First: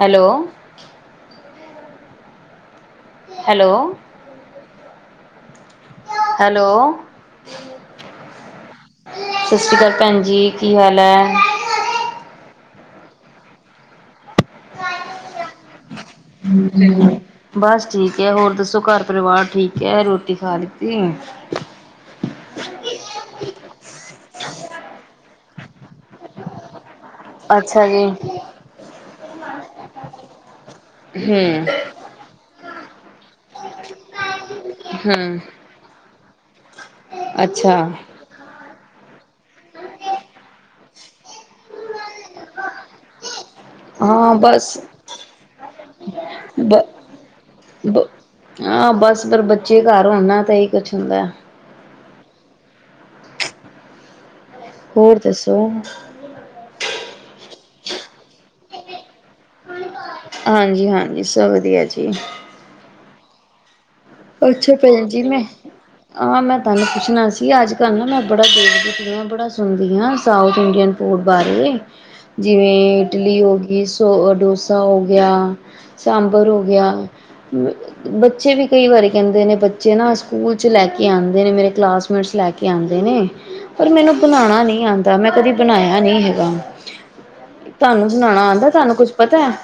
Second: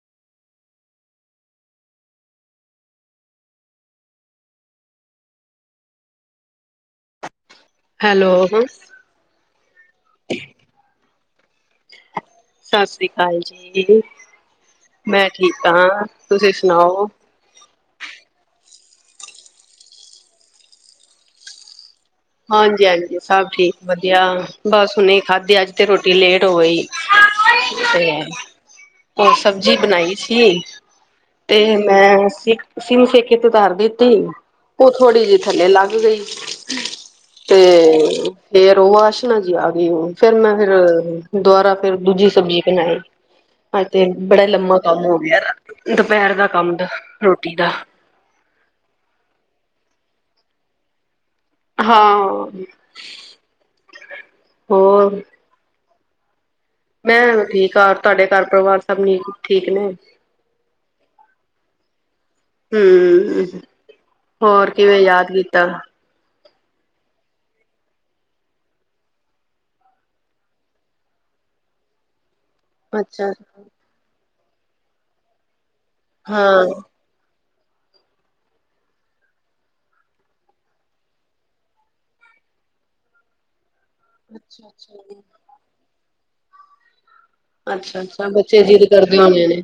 Hello. Hello. Hello. Hello, ਸਤਿ ਸ੍ਰੀ ਅਕਾਲ ਭੈਣ ਜੀ ਕੀ ਹਾਲ ਹੈ ਸਤਿ ਸ੍ਰੀ ਅਕਾਲ ਜੀ ਮੈਂ ਠੀਕ ਹਾਂ ਤੁਸੀਂ ਸੁਣਾਓ? ਹ ਬਸ ਠੀਕ ਹੈ ਹੋਰ ਦੱਸੋ ਘਰ ਪਰਿਵਾਰ ਠੀਕ ਹੈ ਰੋਟੀ ਖਾ ਲੀਤੀ ਹਾਂਜੀ ਹਾਂਜੀ ਸਭ ਠੀਕ ਵਧੀਆ ਬਸ ਉਹਨੇ ਖਾਧੀ ਅੱਜ ਤੇ ਰੋਟੀ ਲੇਟ ਹੋ ਗਈ ਅੱਛਾ ਜੀ [unintelligible] ਸਬਜ਼ੀ ਬਣਾਈ ਸੀ ਤੇ ਹਮ ਮੈਂ ਸਿੱਖ ਸਿਮ ਕੀਤੀ ਤੇ ਧਰ ਦਿੱਤੀ ਉਹ ਥੋੜ੍ਹੀ ਜਿਹੀ ਹਮ ਥੱਲੇ ਲੱਗ ਗਈ ਅੱਛਾ ਤੇ ਫਰ ਉਹ ਵਾਸ਼ਨਾ ਜੀ ਆ ਗਈ ਫੇਿਰ ਮੈਂ ਫਿਰ ਦੁਬਾਰਾ ਫੇਿਰ ਦੂਜੀ ਸਬਜ਼ੀ ਬਣਾਈ ਹ ਤੇ ਹਾਂ ਬੜਾ ਬਸ ਲੰਮਾ ਕੰਮ ਹੋ ਗਿਆ ਦੁਪਹਿਰ ਦਾ ਕੰਮ ਬ ਦਾ ਰੋਟੀ ਦਾ ਬ ਹਾਂ ਬਸ ਪਰ ਬੱਚੇ ਘਰ ਹੋਣ ਨਾ ਤਾਂ ਇਹੀ ਕੁੱਛ ਹੁੰਦਾ। ਹਾਂ, ਹੋਰ ਦੱਸੋ, ਮੈਂ ਠੀਕ ਆ ਤੁਹਾਡੇ ਘਰ ਪਰਿਵਾਰ ਸਭ ਨ ਠੀਕ ਨੇ। ਹਾਂਜੀ- ਹਾਂਜੀ ਸਭ ਵਧੀਆ ਜੀ। ਹੂੰ। ਹੋਰ ਅੱਛਾ ਕਿਵੇਂ ਭੈਣ ਜੀ, ਯਾਦ ਮੈਂ ਕੀਤਾ? ਹਾਂ ਮੈਂ ਤਹਾਨੂੰ ਪੁੱਛਣਾ ਸੀ ਅੱਜ-ਕੱਲ ਨਾ ਮੈ ਬੜਾ ਦੇਖਦੀ ਹਾਂ ਬੜਾ ਸੁਣਦੀ ਹਾਂ ਸਾਊਥ ਇੰਡੀਅਨ ਫੂਡ ਬਾਰੇ। ਜਿਵੇਂ ਅੱਛਾ। ਇਡਲੀ ਹੋ ਗਈ ਸੋ ਡੋਸਾ ਹੋ ਗਿਆ। ਸਾਂਬਰ ਹੋ ਹਾਂ। ਗਿਆ। ਬੱਚੇ ਵੀ ਕਈ ਵਾਰੀ ਕਹਿੰਦੇ ਨੇ ਬੱਚੇ ਨਾ ਸਕੂਲ ਚ ਲੈ ਕੇ ਆਂਦੇ ਨੇ ਮੇਰੇ ਕਲਾਸਮੇਟਸ ਲੈ ਕੇ ਆਂਦੇ ਨੇ। ਪਰ ਮੈਨੂੰ ਬਣਾਣਾ ਨਹੀਂ ਅੱਛਾ-ਅੱਛਾ। ਆਂਦਾ ਮੈਂ ਕਦੀ ਬਣਾਇਆ ਨਈ ਹੈਗਾ। ਤੁਹਾਨੂੰ ਅੱਛਾ-ਅੱਛਾ ਸੁਣਾਣਾ ਬੱਚੇ ਆਂਦਾ ਜਿੱਦ ਤੁਹਾਨੂੰ ਕੁਛ ਕਰਦੇ ਪਤਾ ਹੋਣੇ ਹੈ, ਨੇ।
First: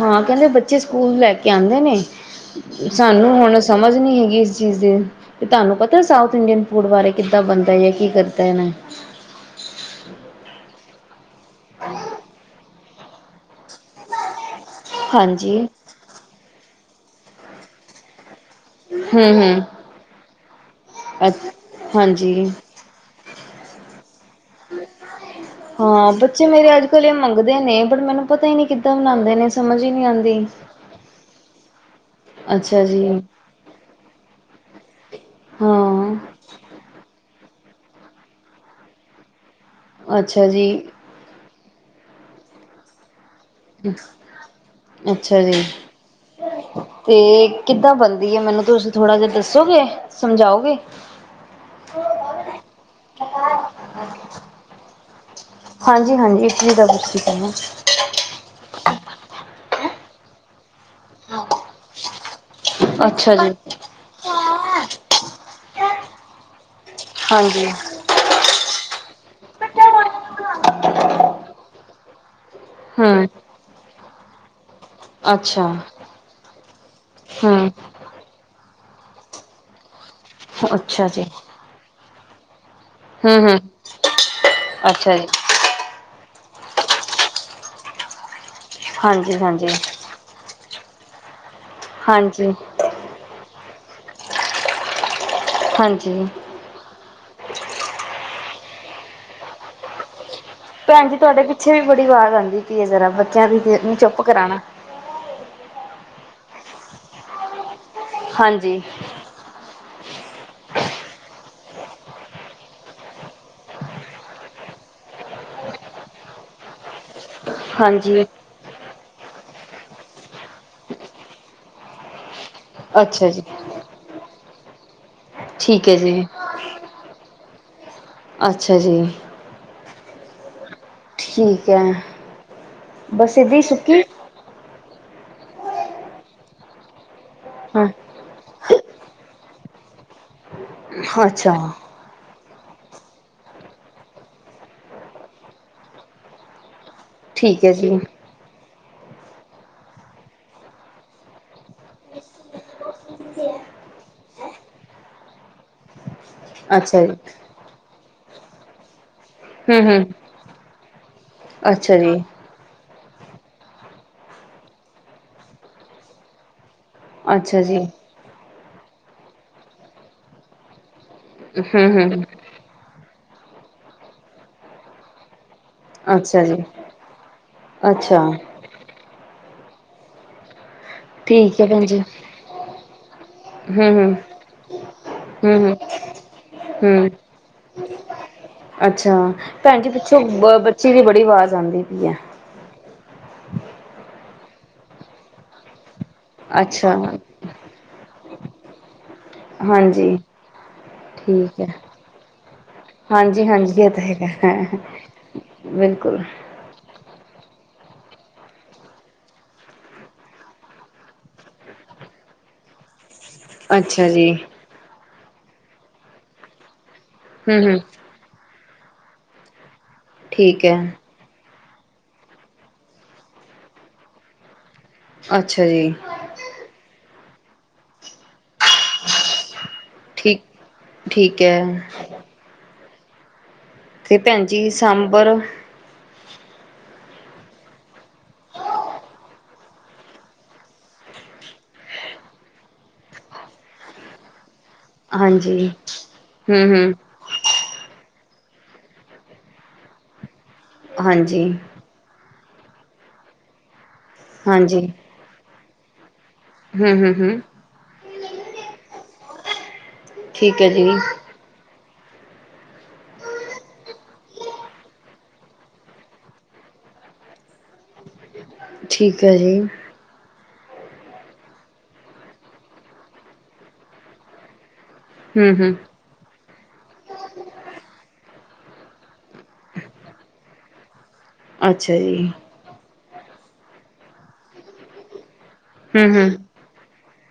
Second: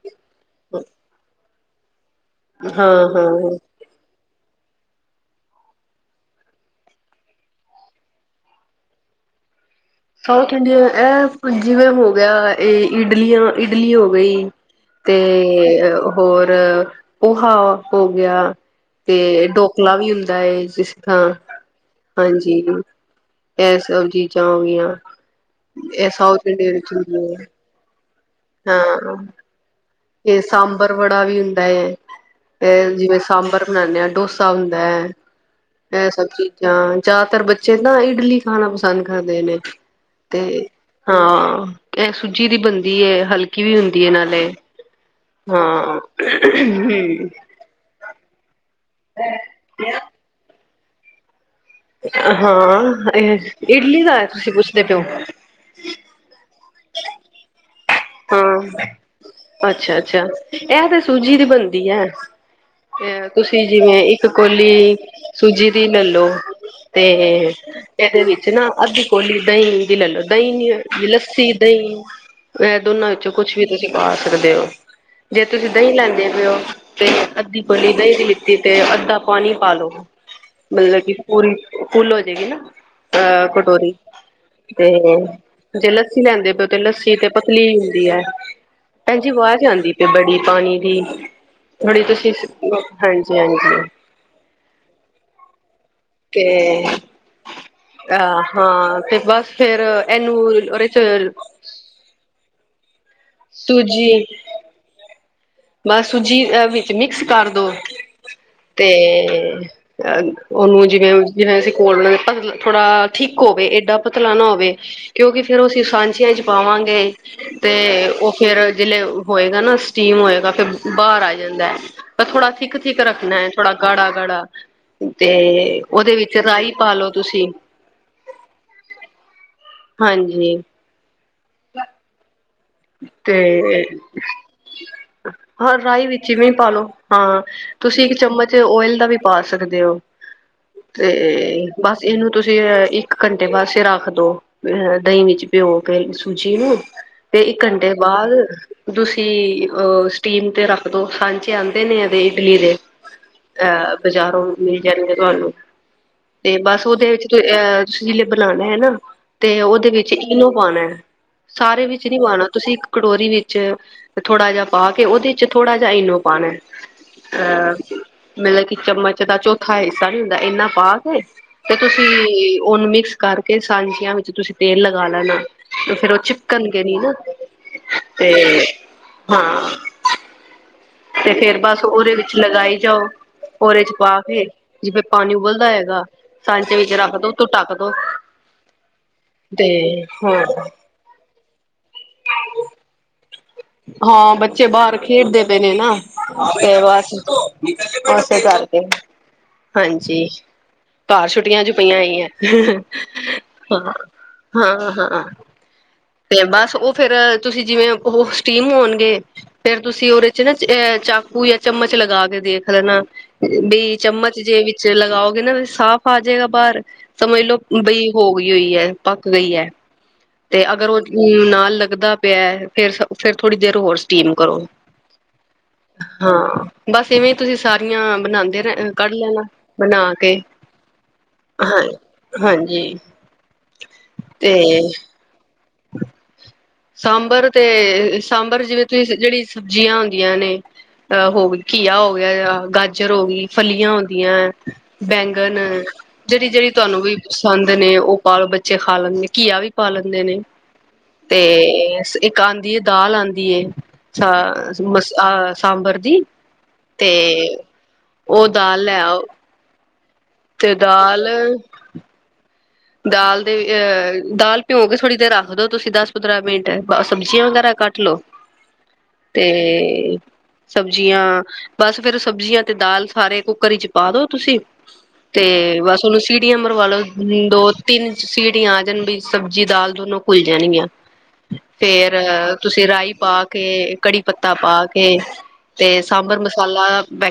ਹਾਂ ਕਹਿੰਦੇ ਬੱਚੇ ਸਕੂਲ ਲੈ ਕੇ ਕੀ ਆਂਦੇ ਨੇ ਹਾਂ, ਉਹਨੂੰ ਹੁਣ ਸਮਝ ਨੀ ਹੈਗੀ ਇਸ ਚੀਜ਼ ਦੀ ਤੇ ਤੁਹਾਨੂੰ ਪਤਾ ਸਾਊਥ ਇੰਡੀਅਨ ਫੂਡ ਬਾਰੇ ਕਿੱਦਾਂ ਬਣਦਾ ਜਾਂ ਕੀ ਕਰਦਾ ਇਹ ਸਊਥ ਇੰਡੀਆ ਅ ਜਿਵੇੰ ਹੋ ਗਿਆ ਇਹ ਇਡਲੀਆਂ, ਇਡਲੀ ਹੋ ਗਈ। ਤੇ ਹਾਂਜੀ ਹੋਰ ਉਹ ਹਾ ਹੋ ਗਿਆ। ਹਮ ਤੇ ਹਮ ਡੋਕਲਾ ਵੀ ਹੁੰਦਾ ਹੈ, ਜਿਸ ਅ ਤਰ੍ਹਾਂ ਹਾਂਜੀ ਇਹ ਸਬਜੀ ਆਂ ਹੋ ਗਈਆਂ। [unintelligible] ਹਾਂ ਬੱਚੇ ਸਾਊਥ ਇੰਡੀਆ ਮੇਰੇ ਵਿੱਚ ਅੱਜ-ਕੱਲ੍ਹ ਇਹ ਹੁੰਦੀਆਂ। ਮੰਗਦੇ ਨੇ, ਪਰ ਮੈਨੂੰ ਪਤਾ ਹੀ ਨੀ ਕਿੱਦਾਂ ਬਨਾਂਦੇ ਨੇ ਸਮਝ ਹੀ ਨਹੀਂ ਤੇ ਆਉਂਦੀ ਸਾਂਬਰ ਬੜਾ ਵੀ ਬੈ ਤੇ ਅੱਛਾ ਜੀ ਜਿਵੇਂ ਸਾਂਬਰ ਬਣਾਦੇ ਆਂ, ਡੋਸਾ ਸੌਦਾ ਹੈ। ਇਹ ਹਾਂ ਸਭ ਚੀਜ਼ਾਂ, ਜ਼ਿਆਦਾਤਰ ਬੱਚ ਚੇ ਤਾਂ ਇਡਲੀ ਖਾਣਾ ਪਸੰਦ ਕਰਦੇ ਨੇ। ਤੇ ਅੱਛਾ ਜੀ ਹਾਂ। ਇਹ ਸੂਜੀ ਦੀ ਬਣਦੀ ਹੈ ਹਲਕੀ ਵੀ ਹੁੰਦੀ ਏ ਨਾਲੇ। ਅੱਛਾ ਜੀ ਹਾਂ ਤੇ ਕਿੱਦਾਂ ਬਣ? ਮੈਨੂੰ ਤੁਸੀ ਥੋੜ੍ਹਾ ਜਿਹਾ ਦੱਸੋਗੇ ਸਮਝਾਓਗੇ [inaudible] ਹਾਂ ਇਹ ਇਡਲੀ ਦਾ, ਤੁਸੀਂ ਪੁੱਛਦੇ [unintelligible] ਹਾਂਜੀ ਹਾਂਜੀ। ਇਡਲੀ ਦਾ ਪੁੱਛਦੀ ਪਈ ਮੈ ਹਾਂ। ਅੱਛਾ ਅੱਛਾ। ਇਹ ਤੇ ਸੂਜੀ ਦੀ ਬਣਦੀ ਹੈ। ਤੇ ਅੱਛਾ ਜੀ ਤੁਸੀਂ ਜਿਵੇਂ, ਇੱਕ ਕੋਲੀ ਸੂਜੀ ਦੀ ਲੈ ਲੋ, ਤੇ ਇਹਦੇ ਵਿੱਚ ਨਾ ਅੱਧੀ ਕੌਲੀ ਦਹੀਂ ਦੀ ਲੈ ਹਾਂਜੀ ਲੋ, ਦਹੀਂ, ਲੱਸੀ- ਦਹੀਂ ਇਹ ਦੋਨਾਂ ਹਮ ਵਿੱਚੋਂ ਕੁੱਛ ਵੀ ਤੁਸੀਂ ਪਾ ਸਕਦੇ ਓ ਜੇ ਅੱਛਾ ਤੁਸੀਂ ਦਹੀਂ ਲੈਂਦੇ ਪਏ ਓ ਤੇ ਅੱਧੀ ਹਮ ਕੋਲੀ ਦਹੀਂ ਦੀ ਲਿੱਤੀ ਤੇ ਅੱਧਾ ਪਾਣੀ ਪਾਲੋ ਮਤਲਬ ਅੱਛਾ ਕਿ ਜੀ ਪੂਰੀ ਫੂੱਲ ਹੋ ਜਾਏਗੀ ਨਾ ਹਮ ਆ ਹਮ ਕਟੋਰੀ ਤੇ ਅੱਛਾ ਜੀ ਜੇ ਲੱਸੀ ਲੈਂਦੇ ਪਏ ਤੇ ਲੱਸੀ ਤੇ ਪ ਤਲੀ ਹੁੰਦੀ ਐ ਹਾਂਜੀ ਵਾਜ ਆਂਦੀ ਪਈ ਬੜੀ ਪਾਣੀ ਦੀ ਥੋੜੀ ਤੁਸੀਂ ਹਾਂਜੀ ਹਾਂਜੀ-ਹਾਂਜੀ ਹਾਂਜੀ ਤੇ ਆਹ ਹਾਂ ਤੇ ਬਸ ਫੇਰ ਐ ਭੈਣ ਜੀ ਤੁਹਾਡੇ ਪਿੱਛੇ ਵੀ ਬੜੀ ਆਵਾਜ ਆਉਂਦੀ ਦੀ ਜ਼ਰਾ ਬੱਚਿਆਂ ਦੀ ਤੇ ਚੁੱਪ ਕਰਾਉਣਾ ਮਸੂਜੀ ਵਿੱਚ ਮਿਕਸ ਕਰ ਦੋ ਹਾਂਜੀ ਤੇ ਅ ਉਹਨੂੰ ਜਿਵੇਂ ਜਿਵੇਂ ਅਸੀਂ ਕੋਲ ਪਤਲਾ ਥੋੜਾ ਠੀਕ ਹੋਵੇ ਏਡਾ ਪਤਲਾ ਨਾ ਹੋਵੇ ਕਿਉਂਕਿ ਫੇਰ ਅਸੀਂ ਸਾਂਝੀਆਂ ਚ ਪਾਵਾਂਗੇ ਤੇ ਹਾਂਜੀ ਉਹ ਫੇਰ ਜਿਲੇ ਹੋਏਗਾ ਨਾ ਸਟੀਮ ਹੋਏਗਾ। ਬਾਹਰ ਆ ਜਾਂਦਾ ਤਾਂ ਥੋੜਾ ਥਿਕ-ਥਿਕ ਅੱਛਾ ਜੀ ਰੱਖਣਾ ਥੋੜਾ ਗਾੜਾ-ਗਾੜਾ ਤੇ ਠੀਕ ਹੈ ਉਹਦੇ ਜੀ ਵਿੱਚ ਰਾਈ ਪਾਲੋ ਤੁਸੀਂ ਅੱਛਾ ਜੀ ਹਾਂਜੀ। ਠੀਕ ਐ ਬਸ ਦੀ ਏਦੀ ਤੇ ਸੁੱਕੀ ਹਾਂ ਰਹੀ ਵਿੱਚ ਵੀ ਪਾ ਲਓ ਹਾਂ ਹਾਂ ਤੁਸੀਂ ਇੱਕ ਚਮਚ ਓਇਲ ਦਾ ਵੀ ਪਾ ਸਕਦੇ ਓ ਤੇ ਅੱਛਾ ਬਸ ਇਹਨੂੰ ਤੁਸੀਂ ਇੱਕ ਘੰਟੇ ਪਾਸੇ ਰੱਖ ਦੋ ਅ ਦਹੀਂ ਵਿੱਚ ਭਿਓ ਕੇ ਸੂਜੀ ਨੂੰ ਤੇ ਠੀਕ ਇੱਕ ਹੈ ਜੀ ਘੰਟੇ ਬਾਅਦ ਤੁਸੀ ਸੀ ਸਟੀਮ ਤੇ ਰੱਖਦੋ ਸਾਂਚੇ ਆਉਂਦੇ ਨੇ ਇਡਲੀ ਦੇ ਅਹ ਬਜ਼ਾਰੋਂ ਮਿਲ ਜਾਣਗੇ ਤੁਹਾਨੂੰ ਤੇ ਬਸ ਅੱਛਾ ਉਹਦੇ ਜੀ ਵਿੱਚ ਅਹ ਤੁਸੀਂ [unintelligible] ਬਣਾਉਣੇ ਹੈ ਨਾ। ਤੇ ਹਮ ਉਹਦੇ ਹਮ ਵਿੱਚ ਇਨੋ ਪਾਉਣਾ ਹੈ ਸਾਰੇ ਅੱਛਾ ਵਿੱਚ ਚ ਜੀ ਨੀ ਪਾਉਣਾ ਤੁਸੀ ਕਟੋਰੀ ਵਿੱਚ ਥੋੜਾ ਜਹਾ ਪਾ ਕੇ ਉਹਦੇ ਚ ਥੋੜਾ ਜਹਾ ਇਨੋ ਪਾਉਣਾ। ਅੱਛਾ ਜੀ ਅਹ ਮਤਲਬ ਕਿ ਚਮਚ ਜਿੱਦਾਂ ਚੌਥਾ ਹਿੱਸਾ ਨਹੀਂ ਹੁੰਦਾ ਇੰਨਾ ਪਾ ਤੇ ਹਮ ਤੁਸੀਂ ਹਮ ਉਹਨੂੰ ਮਿਕਸ ਕਰਕੇ ਸਾਂਚੀਆਂ ਵਿੱਚ ਤੁਸੀਂ ਤੇਲ ਲਗਾ ਲੈਣਾ। ਤੇ ਫੇਰ ਉਹ ਅੱਛਾ ਜੀ ਚਿਪਕਣ ਨੀ ਨਾ ਅੱਛਾ ਤੇ ਹਾਂ। ਤੇ ਫੇਰ ਠੀਕ ਹੈ ਬਸ ਭੈਣ ਜੀ ਉਹਦੇ ਵਿੱਚ ਲਗਾਈ ਜਾਓ ਓਰੇ ਚ ਹੂੰ-ਹੂੰ, ਪਾ ਕੇ ਜਿਵੇ ਪਾਣੀ ਉਬਲਦਾ ਹੂੰ-ਹੂੰ, ਹੈਗਾ ਸਾਂਚੇ ਵਿੱਚ ਹੂੰ ਰੱਖ ਦੋ ਉਤੋ ਟੱਕ ਦੋ ਅੱਛਾ ਤੇ ਭੈਣ ਜੀ ਪਿੱਛੋਂ ਹਾਂ। ਬ ਬੱਚੀ ਦੀ ਬੜੀ ਆਵਾਜ਼ ਆਂਦੀ ਪਈ ਐ। ਹਾਂ ਬੱਚੇ ਬਾਹਰ ਖੇਡਦੇ ਪਏ ਨੇ ਨਾ। ਤੇ ਅੱਛਾ ਬਸ ਬ ਤੇ ਧਰ ਦੇ। ਹਾਂਜੀ ਘਰ ਠੀਕ ਛੁੱਟੀਆਂ ਐ। ਜੂ ਪਈਆਂ ਹੋਈਆਂ ਹੈ ਹਾਂਜੀ-ਹਾਂਜੀ ਇਹ ਹ ਤਾਂ ਹੈਗਾ ਹਾਂ ਹਾਂ। ਬਿਲਕੁਲ ਤੇ ਬਸ ਉਹ ਫੇਰ ਤੁਸੀ ਜਿਵੇਂ ਉਹ ਸਟੀਮ ਹੋਣਗੇ ਫੇਰ ਤੁਸੀ ਉਹਦੇ ਚ ਨਾ ਅਹ ਚਾਕੂ ਜਾਂ ਚਮਚ ਲਗਾ ਕੇ ਦੇਖ ਲੈਣਾ। ਬੀ ਅੱਛਾ ਜੀ ਚਮਚ ਜੇ ਵਿੱਚ ਲਗਾਓਗੇ ਨਾ। ਸਾਫ਼ ਆ ਜਾਏਗਾ ਬਾਹਰ। ਸਮਝ ਹੂੰ-ਹੂੰ ਲੋਓ ਬਈ ਹੋ ਗਈ ਹੋਈ ਹੈ। ਪੱਕ ਗਈ ਹੈ। ਠੀਕ ਹੈ। ਹਮ ਨਾਲ ਲੱਗਦਾ ਪਿਆ ਐ ਫੇਰ ਫੇਰ ਥੋੜੀ ਦੇਰ ਹੋਰ ਸਟੀਮ ਕਰੋ। ਅੱਛਾ ਜੀ। ਹਾਂ ਬਸ ਇਵੇਂ ਤੁਸੀਂ ਸਾਰੀਆਂ ਬਣਾਉਂਦੇ ਰ ਕੱਢ ਲੈਣਾ। ਬਣਾ ਕੇ ਠੀਕ ਠੀਕ ਐ ਹਾਂ ਹਾਂਜੀ। ਤੇ ਭੈਣਜੀ ਸਾਂਬਰ ਸਾਂਬਰ ਤੇ ਸਾਂਬਰ ਜਿਵੇਂ ਤੁਸੀਂ ਜਿਹੜੀ ਸਬਜ਼ੀਆਂ ਹੁੰਦੀਆਂ ਨੇ ਅਹ ਹੋ ਘੀਆ ਹੋ ਗਿਆ ਗਾਜਰ ਹੋ ਗਈ ਫਲੀਆਂ ਹੁੰਦੀਆਂ। ਬੈਂਗਨ ਹਾਂਜੀ ਜਿਹੜੀ ਜਿਹੜੀ ਹੂੰ-ਹੂੰ ਤੁਹਾਨੂੰ ਵੀ ਪਸੰਦ ਨੇ ਉਹ ਪਾ ਲੋ ਬੱਚੇ ਖਾ ਲੈਂਦੇ ਨੇ ਘੀਆ ਵੀ ਪਾ ਲੈਂਦੇ ਨੇ। ਤੇ ਹਾਂਜੀ-ਹਾਂਜੀ ਇਕਾਂਤ ਦੀ ਦਾਲ ਆਂਦੀ ਏ। ਮਸਹ ਸਾਂਬਰ ਦੀ ਤੇ ਹੂੰ-ਹੂੰ-ਹੂੰ ਉਹ ਦਾਲ ਲੇ ਆਓ ਠੀਕ ਐ ਤੇ ਜੀ ਦਾਲ ਦਾਲ ਦੇ ਅਹ ਦਾਲ ਭਿਉ ਕੇ ਥੋੜ੍ਹੀ ਦੇਰ ਰੱਖਦੋ ਤੁਸੀਂ ਦਸ ਪੰਦਰਾਂ ਮਿੰਟ ਸਬਜ਼ੀਆਂ ਵਗੈਰਾ ਕੱਟ ਲੋਓ ਠੀਕ ਐ ਤੇ ਜੀ ਸਬਜ਼ੀਆਂ ਬਸ ਫੇਰ ਸਬਜ਼ੀਆਂ ਤੇ ਦਾਲ ਸਾਰੇ ਕੁੱਕਰ ਵਿੱਚ ਪਾ ਦੋ ਤੁਸੀਂ ਤੇ ਹੂੰ-ਹੂੰ ਬਸ ਉਹਨੂੰ ਸੀਟੀਆਂ ਮਰਵਾ ਲੋ ਹ ਦੋ ਤਿੰਨ ਸੀਟੀਆਂ ਆ ਜਾਣ ਬਈ ਸਬਜ਼ੀ ਦਾਲ ਦੋਨੋ ਘੁੱਲ ਜਾਣੀਆਂ ਅੱਛਾ ਫੇਰ ਜੀ ਤੁਸੀਂ ਰਾਈ ਪਾ ਕੇ ਕੜੀ ਪੱਤਾ ਪਾ ਕੇ ਤੇ ਸਾਂਬਰ ਹੂੰ-ਹੂੰ ਮਸਾਲਾ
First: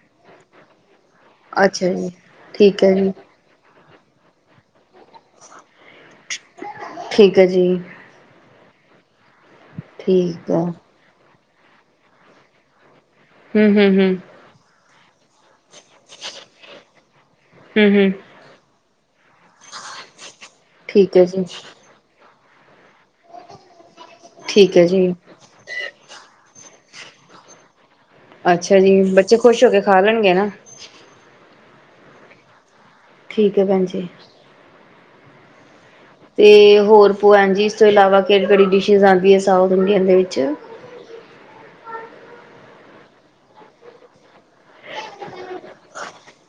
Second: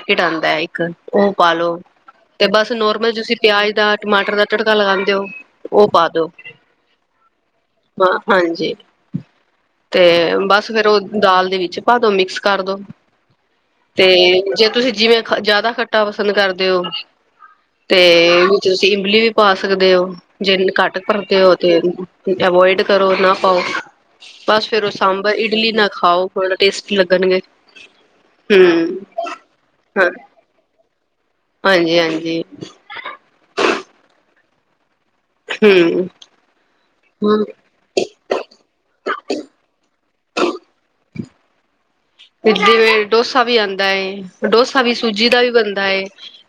ਖਿਡਾਂਦਾ ਹੈ ਇੱਕ ਉਹ ਪਾਲੋ ਅੱਛਾ ਜੀ ਤੇ ਬਸ ਠੀਕ ਹੈ ਜੀ ਨੋਰਮਲ ਤੁਸੀਂ ਪਿਆਜ ਦਾ ਟਮਾਟਰ ਦਾ ਤੜਕਾ ਲਗਾਂਦੇ ਹੋ ਉਹ ਪਾ ਦੋ ਠੀਕ ਹੈ ਜੀ ਹਾਂ ਹਾਂਜੀ ਤੇ ਠੀਕ ਆ ਬਸ ਫੇਰ ਉਹ ਦਾਲ ਦੇ ਵਿੱਚ ਵਿੱਚ ਪਾ ਦੋ ਮਿਕਸ ਕਰ ਦੋ ਹੂੰ ਹੂੰ ਤੇ ਹੂੰ ਜੇ ਤੁਸੀਂ ਜਿਵੇਂ ਖ ਜ਼ਿਆਦਾ ਖੱਟਾ ਪਸੰਦ ਕਰਦੇ ਹੋ ਹੂੰ ਤੇ ਹੂੰ ਵੀ ਤੁਸੀਂ ਇਮਲੀ ਵੀ ਪਾ ਸਕਦੇ ਹੋ ਜਿੰਨ ਘੱਟ ਠੀਕ ਹੈ ਭਰਦੇ ਜੀ ਹੋ ਤੇ ਅਵੋਇਡ ਕਰੋ ਨਾ ਪਾਓ ਬਸ ਠੀਕ ਹੈ ਫੇਰ ਉਹ ਜੀ ਸਾਂਬਰ ਇਡਲੀ ਨਾਲ ਖਾਓ ਬੜਾ ਟੇਸਟੀ ਲੱਗਣਗੇ ਅੱਛਾ ਜੀ ਹਮ ਬੱਚੇ ਖੁਸ਼ ਹੋ ਕੇ ਖਾ ਹਾਂ ਲੈਣਗੇ ਨਾ ਹਾਂਜੀ ਹਾਂਜੀ ਠੀਕ ਹੈ ਭੈਣ ਜੀ ਹਮ ਤੇ ਹੋੋਰ ਹਮ ਭੂਆ ਜੀ ਇਸ ਤੋਂ ਇਲਾਵਾ ਕਿਹੜੀ ਕਿਹੜੀ ਡਿਸ਼ਜ਼ ਆਉਂਦੀ ਹੈ ਸਾਊਥ ਇੰਡੀਅਨ ਦੇ ਵਿੱਚ ਚ [unintelligible] ਡੋਸਾ ਵੀ ਆਉਂਦਾ ਹੈ ਡੋਸਾ ਵੀ ਸੂਜੀ ਦਾ ਵੀ ਬਨਦਾ ਹੈ।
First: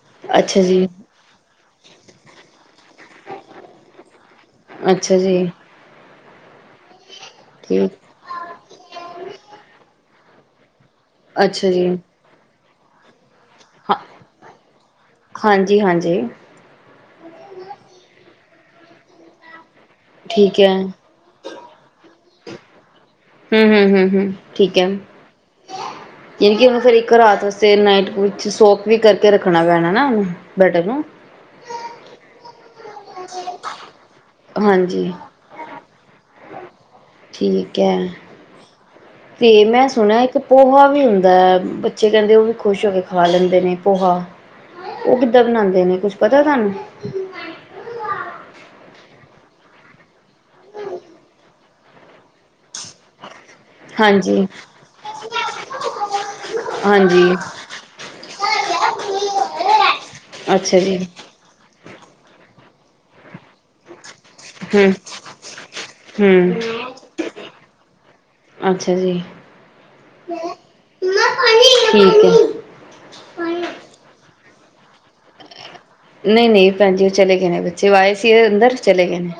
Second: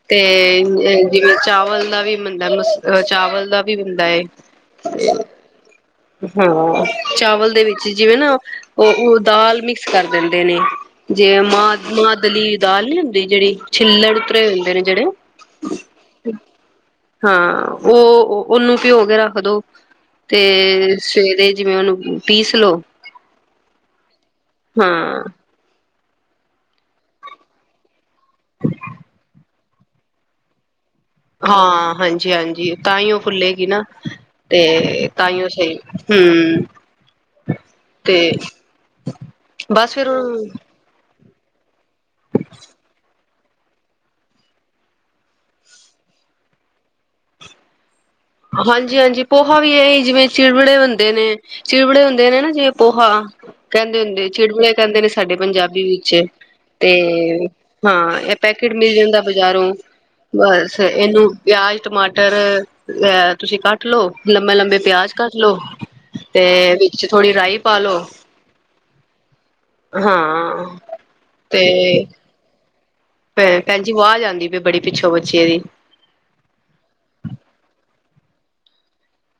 ਤੇ ਅੱਛਾ ਇੰਜ ਜੀ ਇੰਜ ਜਿਵੇਂ ਚਾਵਲ ਦਾ ਵੀ ਮਨਦਾ ਹੈ ਮਸ ਅਹ ਚਾਵਲ ਦਾ ਵੀ ਬਣਦਾ ਏ। ਅੱਛਾ ਜੀ। ਅ ਹਾਂ ਚਾਵਲ ਦੇ ਵਿੱਚ ਠੀਕ ਜਿਵੇਂ ਨਾ ਉਹ ਉਹ ਦਾਲ ਮਿਕਸ ਕਰ ਦਿੰਦੇ ਨੇਂ ਜੇ ਅੱਛਾ ਜੀ ਮਾਂਹ ਮਾਂਹ ਦਲੀ ਦਾਲ ਨੀ ਹੁੰਦੀ ਜਿਹੜੀ ਹਾਂ ਛਿੱਲੜ ਉਤਰੇ ਹੋਏ ਹੁੰਦੇ ਨੇ ਜਿਹੜੇ। ਹਾਂਜੀ ਹਾਂਜੀ ਹਾਂ ਉਹ ਓ ਉਹਨੂੰ ਭਿਜੋ ਕੇ ਰੱਖਦੋ। ਠੀਕ ਹੈ ਤੇ ਸਵੇਰੇ ਜਿਵੇਂ ਉਹਨੂੰ ਉਮ ਪੀਸ ਲਓ ਹਮ-ਹਮ-ਹਮ-ਹਮ ਹਾਂ ਯਾਨੀ ਕਿ ਉਹਨੂੰ ਫੇਰ ਇੱਕ ਰਾਤ ਵਾਸਤੇ ਨਾਈਟ ਵਿੱਚ ਸੋਕ ਵੀ ਕਰਕੇ ਰੱਖਣਾ ਪੈਣਾ ਨਾ ਓਹਨੂੰ ਬੈਟਰ ਨੂੰ। ਹਾਂ ਹਾਂਜੀ-ਹਾਂਜੀ ਤਾਂ ਹੀ ਉਹ ਫੁੱਲੇਗੀ ਨਾ ਤੇ ਹਾਂਜੀ ਤਾਂ ਹੀ ਉਹ ਸਹੀ ਹਮ ਠੀਕ ਹੈ ਤੇ ਤੇ ਮੈਂ ਬਸ ਸੁਣਿਆ ਇੱਕ ਫੇਰ ਪੋਹਾ ਵੀ ਹੁੰ ਦਾ ਹੈ ਬੱਚੇ ਕਹਿੰਦੇ ਓਹ ਵੀ ਖੁਸ਼ ਹੋ ਕੇ ਖਾ ਖਾ ਲੈਂਦੇ ਨੇ ਪੋਹਾ ਉਹ ਕਿੱਦਾਂ ਬਨਾਉਂਦੇ ਨੇ ਕੁਛ ਪਤਾ ਹੈ ਤੁਹਾਨੂੰ। ਹਾਂਜ ਜੀ ਹਾਂਜੀ ਪੋਹਾ ਵੀ ਇਹੀ ਏ ਜਿਵੇਂ ਚਿੜਵੈ ਬਨਦੇ ਨੇਂ। ਚਿਵੜੇ ਹੁੰਦੇ ਨੇਂ ਨਾ ਜਿਵੇਂ ਪੋਹਾ। ਕਹਿੰਦੇ ਹੁੰਦੇ ਹਾਂਜੀ ਚਿੜਬੜੇ ਕਹਿੰਦੇ ਨੇ ਸਾਡੇ ਪੰਜਾਬੀ ਵਿੱਚ ਤੇ ਹਾਂਜੀ ਹਾਂ ਇਹ ਪੈਕੇਟ ਮਿਲ ਜਾਂਦਾ ਬਜਾਰੋਂ ਬਸ ਅੱਛਾ ਜੀ ਇਹਨੂੰ ਪਿਆਜ ਟਮਾਟਰ ਇਹ ਤੁਸੀ ਕੱਟ ਲਓ। ਲੰਬੇ ਲੰਬੇ ਹਮ ਪਿਆਜ ਕੱਟ ਲਓ ਤੇ ਹਮ ਵਿੱਚ ਥੋੜ੍ਹੀ ਰਾਈ ਪਾ ਲੋ ਅੱਛਾ ਜੀ ਹਾਂ ਤੇ ਠੀਕ ਹੈ ਭੈ ਭੈਣ ਜੀ ਆਵਾਜ ਆਂਦੀ ਪ ਵੇ ਬੜੀ ਪਿੱਛੋ ਬੱਚਿਆਂ ਦੀ ਨਹੀਂ-ਨਹੀਂ ਭੈਣ ਜੀ ਉਹ ਚਲੇ ਗਏ ਨੇ ਬੱਚੇ ਓਹ ਆਏ ਸੀ [inaudible] ਅੰਦਰ ਚਲੇ ਗਏ ਨੇਂ।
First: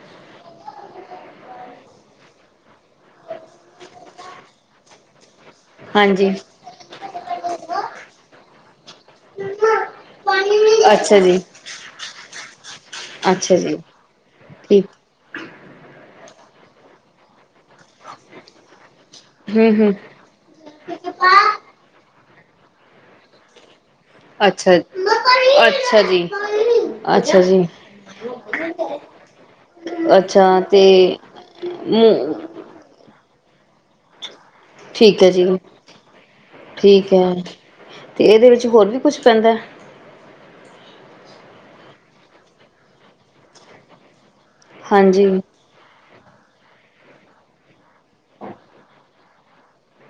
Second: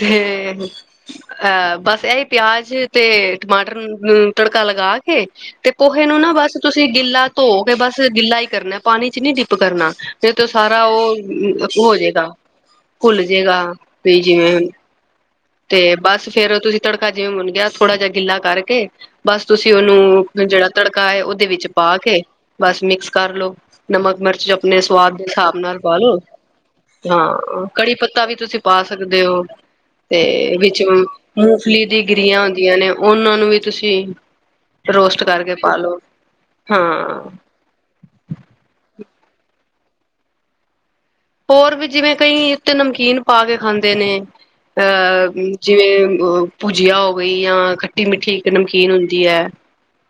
ਤੇ ਹ ਅਹ ਬਸ ਏਹੀ ਪਿਆਜ ਤੇ ਟਮਾਟਰ ਨ ਨੂੰ ਤੜਕਾ ਲਗਾ ਕੇ ਤੇ ਪੋਹੇ ਨੂੰ ਹਾਂਜੀ ਨਾ ਬਸ ਤੁਸੀ ਗਿੱਲਾ ਧੋ ਬਸ ਗਿੱਲਾ ਹੀ ਕਰਨਾ ਆ ਪਾਣੀ ਚ ਨੀ ਡਿੱਪ ਕਰਨਾ, ਫੇਰ ਤੇ ਸਾਰਾ ਅੱਛਾ ਜੀ ਉਹ ਹੋ ਜਾਏਗਾ, ਘੁਲ ਅੱਛਾ ਜੇਗਾ ਜੀ ਵੀ ਜਿਵੇਂ ਠੀਕ ਤੇ ਬਸ ਫੇਰ ਤੁਸੀਂ ਤੜਕਾ ਜਿਵੇਂ ਭੂਨ ਗਿਆ ਥੋੜਾ ਜਿਹਾ ਗਿੱਲਾ ਕਰਕੇ ਬਸ ਹਮ ਤੁਸੀਂ ਉਹਨੂੰ ਜਿਹੜਾ ਤੜਕਾ ਹੈ, ਉਹਦੇ ਹਮ ਵਿੱਚ ਪਾ ਕੇ ਬਸ ਮਿਕਸ ਕਰਲੋ। ਨਮਕ ਮਿਰਚ ਅੱਛਾ ਆਪਣੇ ਸਵਾਦ ਦੇ ਹਿਸਾਬ ਨਾਲ ਪਾ ਅੱਛਾ ਲੋ, ਜੀ ਅੱਛਾ ਜੀ ਹਾਂ ਕੜੀ ਪੱਤਾ ਵੀ ਤੁਸੀਂ ਪਾ ਸਕਦੇ ਹੋ ਤੇ ਵਿੱਚ ਮੂੰਗਫਲੀ ਦੀ ਗਿਰਿਆ ਮ ਹੁੰਦੀਆਂ ਨੇ ਉਹਨਾਂ ਨੂੰ ਵੀ ਤੁਸੀਂ ਠੀਕ ਰੋਸਟ ਹੈ ਜੀ, ਕਰਕੇ ਪਾ ਲੋ ਠੀਕ ਹਾਂ ਹੈ ਤੇ ਇਹਦੇ ਵਿੱਚ ਹੋਰ ਵੀ ਕੁਛ ਪੈਂਦਾ ਹੋਰ ਵੀ ਜਿਵੇਂ ਕਈ ਉਤੇ ਨਮਕੀਨ ਪਾ ਕੇ ਖਾਂਦੇ ਨੇ ਹਾਂਜੀ ਅਹ ਜਿਵੇਂ ਭੁਜੀਆ ਹੋ ਗਈ ਜਾਂ ਖੱਟੀ ਮਿੱਠੀ ਇੱਕ ਨਮਕੀਨ ਹੁੰਦੀ ਹੈ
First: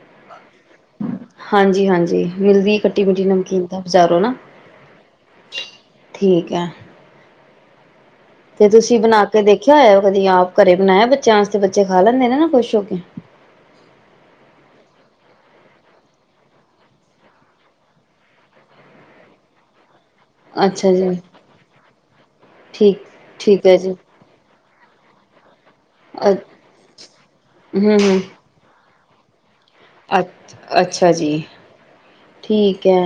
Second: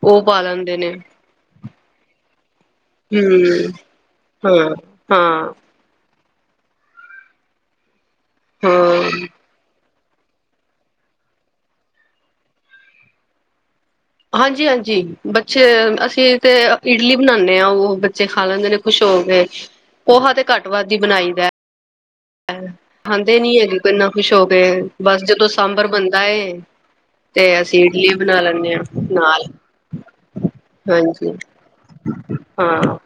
ਉਹ ਪਾ ਲੈਣ ਹਾਂਜੀ- ਹਾਂਜੀ ਮਿਲਦੀ ਖੱਟੀ ਮਿੱਠੀ ਨਮਕੀਨ ਹਮ ਤਾਂ ਬਜ਼ਾਰੋ ਨਾ ਹਾਂ ਹਾਂ ਠੀਕ ਹੈ, ਤੇ ਤੁਸੀਂ ਹਾਂ ਬਣਾ ਕੇ ਦੇਖਿਆ ਹੋਇਆ। ਵਧੀਆ ਆਪ ਘਰੇ ਬਣਾਇਆ ਬੱਚਿਆਂ ਆਸਤੇ, ਬੱਚੇ ਖਾ ਲੈਂਦੇ ਨੇ ਨਾ ਖੁਸ਼ ਹੋ ਕੇ ਹਾਂਜੀ -ਹਾਂਜੀ ਬੱਚੇ ਅਸੀਂ ਤੇ ਇਡਲੀ ਬਣਾਂਦੇ ਆਂ ਉਹ ਬੱਚੇ ਖਾ ਲੈਂਦੇ ਨੇ ਖੁਸ਼ ਹੋ ਕੇ, ਪੋਹਾ ਤੇ ਘੱਟ ਵੱਧ ਅੱਛਾ ਹੀ ਜੀ ਬਣਾਈ ਦਾ ਠੀਕ ਖਾਂਦੇ ਨੀ ਠੀਕ ਹੈ ਹੈਗੇ [unintelligible] ਜੀ ਇੰਨਾ ਖੁਸ਼ ਹੋ ਕੇ [unintelligible] ਸਾਂਬਰ ਬਣਦਾ ਹਮ ਏ ਤੇ ਅਸੀਂ ਇਡਲੀ ਹਮ ਬਣਾ ਲੈਣੇ ਆ [unintelligible] [unintelligible] ਅੱਛਾ ਜੀ ਹਾਂਜੀ ਹਾਂ। ਠੀਕ ਹੈ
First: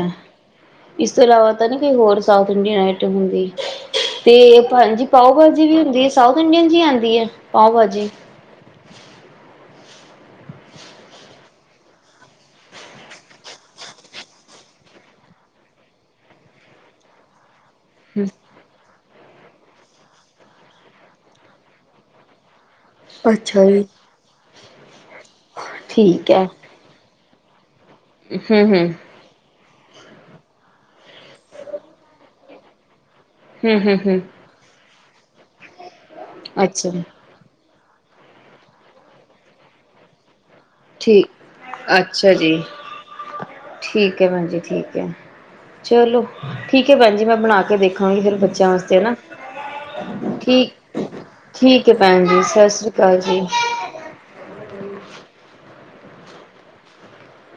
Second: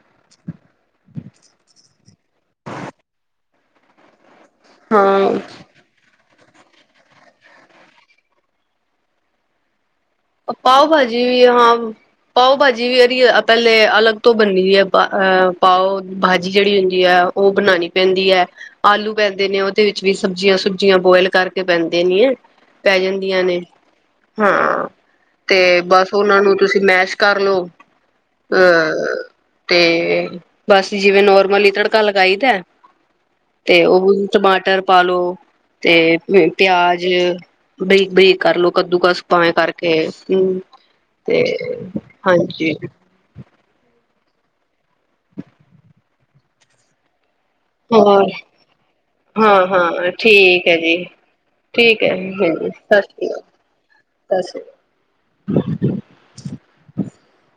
ਇਸ ਤੋਂ ਇਲਾਵਾ ਤਾਂ ਨੀ ਕੋਈ ਹੋਰ [unintelligible] ਤੇ [unintelligible] ਪਾਓ ਹਾਂ। ਭਾਜੀ ਵੀ ਹੁੰਦੀ ਏ ਸਾਊਥ ਇੰਡੀਅਨ ਚ ਆਂਦੀ ਹੈ, ਪਾਓ ਭਾਜੀ ਪਾਓ ਭਾਜੀ ਵੀ ਹਾਂ ਪਾਓ ਭਾਜੀ ਵੀ ਇਹਦੀ ਪਹਿਲੇ ਅਲੱਗ ਤੋਂ ਬਣਦੀ ਹੈ, ਅਹ ਪਾਓ ਭਾਜੀ ਜਿਹੜੀ ਹੁੰਦੀ ਹੈ ਉਹ ਬਨਾਨੀ ਪੈਂਦੀ ਹੈ, ਆਲੂ ਪੈਂਦੇ ਨੇ ਉਹਦੇ ਵਿੱਚ ਵੀ ਸਬਜ਼ੀਆਂ ਸੁਬਜੀਆਂ ਬੋਇਲ ਕਰਕੇ ਪੈਂਦੇ ਨੇ ਪੈ ਜਾਂਦੀਆਂ ਨੇ, ਅੱਛਾ ਜੀ ਹਾਂ ਤੇ ਬਸ ਠੀਕ ਉਹਨਾਂ ਹੈ ਨੂੰ ਤੁਸੀਂ ਮੈਸ਼ ਕਰ ਲਉ। [unintelligible] ਤੇ ਬਸ ਜਿਵੇਂ ਨੋਰਮਲੀ ਤੜਕਾ ਲਗਾਈ ਦਾ ਹਮ ਤੇ ਹਮ ਉਹ ਹਮ ਟਮਾਟਰ [unintelligible] [unintelligible] ਅੱਛਾ ਬਰੀਕ ਬਰੀਕ ਕਰਲੋ ਕੱਦੂਕਸ ਭਾਵੇ ਕਰ [unintelligible] ਠੀਕ, ਅੱਛਾ ਜੀ, ਠੀਕ। [unintelligible] ਬਣਾ ਕੇ ਵੇਖਾਂਗੇ ਹੋਰ ਫਿਰ ਬੱਚਿਆਂ ਆਸਤੇ ਨਾ ਹਾਂ ਹਾਂ ਠੀਕ ਹੈ ਜੀ ਠੀਕ ਹੈ, ਭੈਣ ਜੀ ਸਤਿ ਸ੍ਰੀ ਅਕਾਲ ਜੀ ਸਤਿ ਸ਼੍ਰੀ ਅਕਾਲ [unintelligible]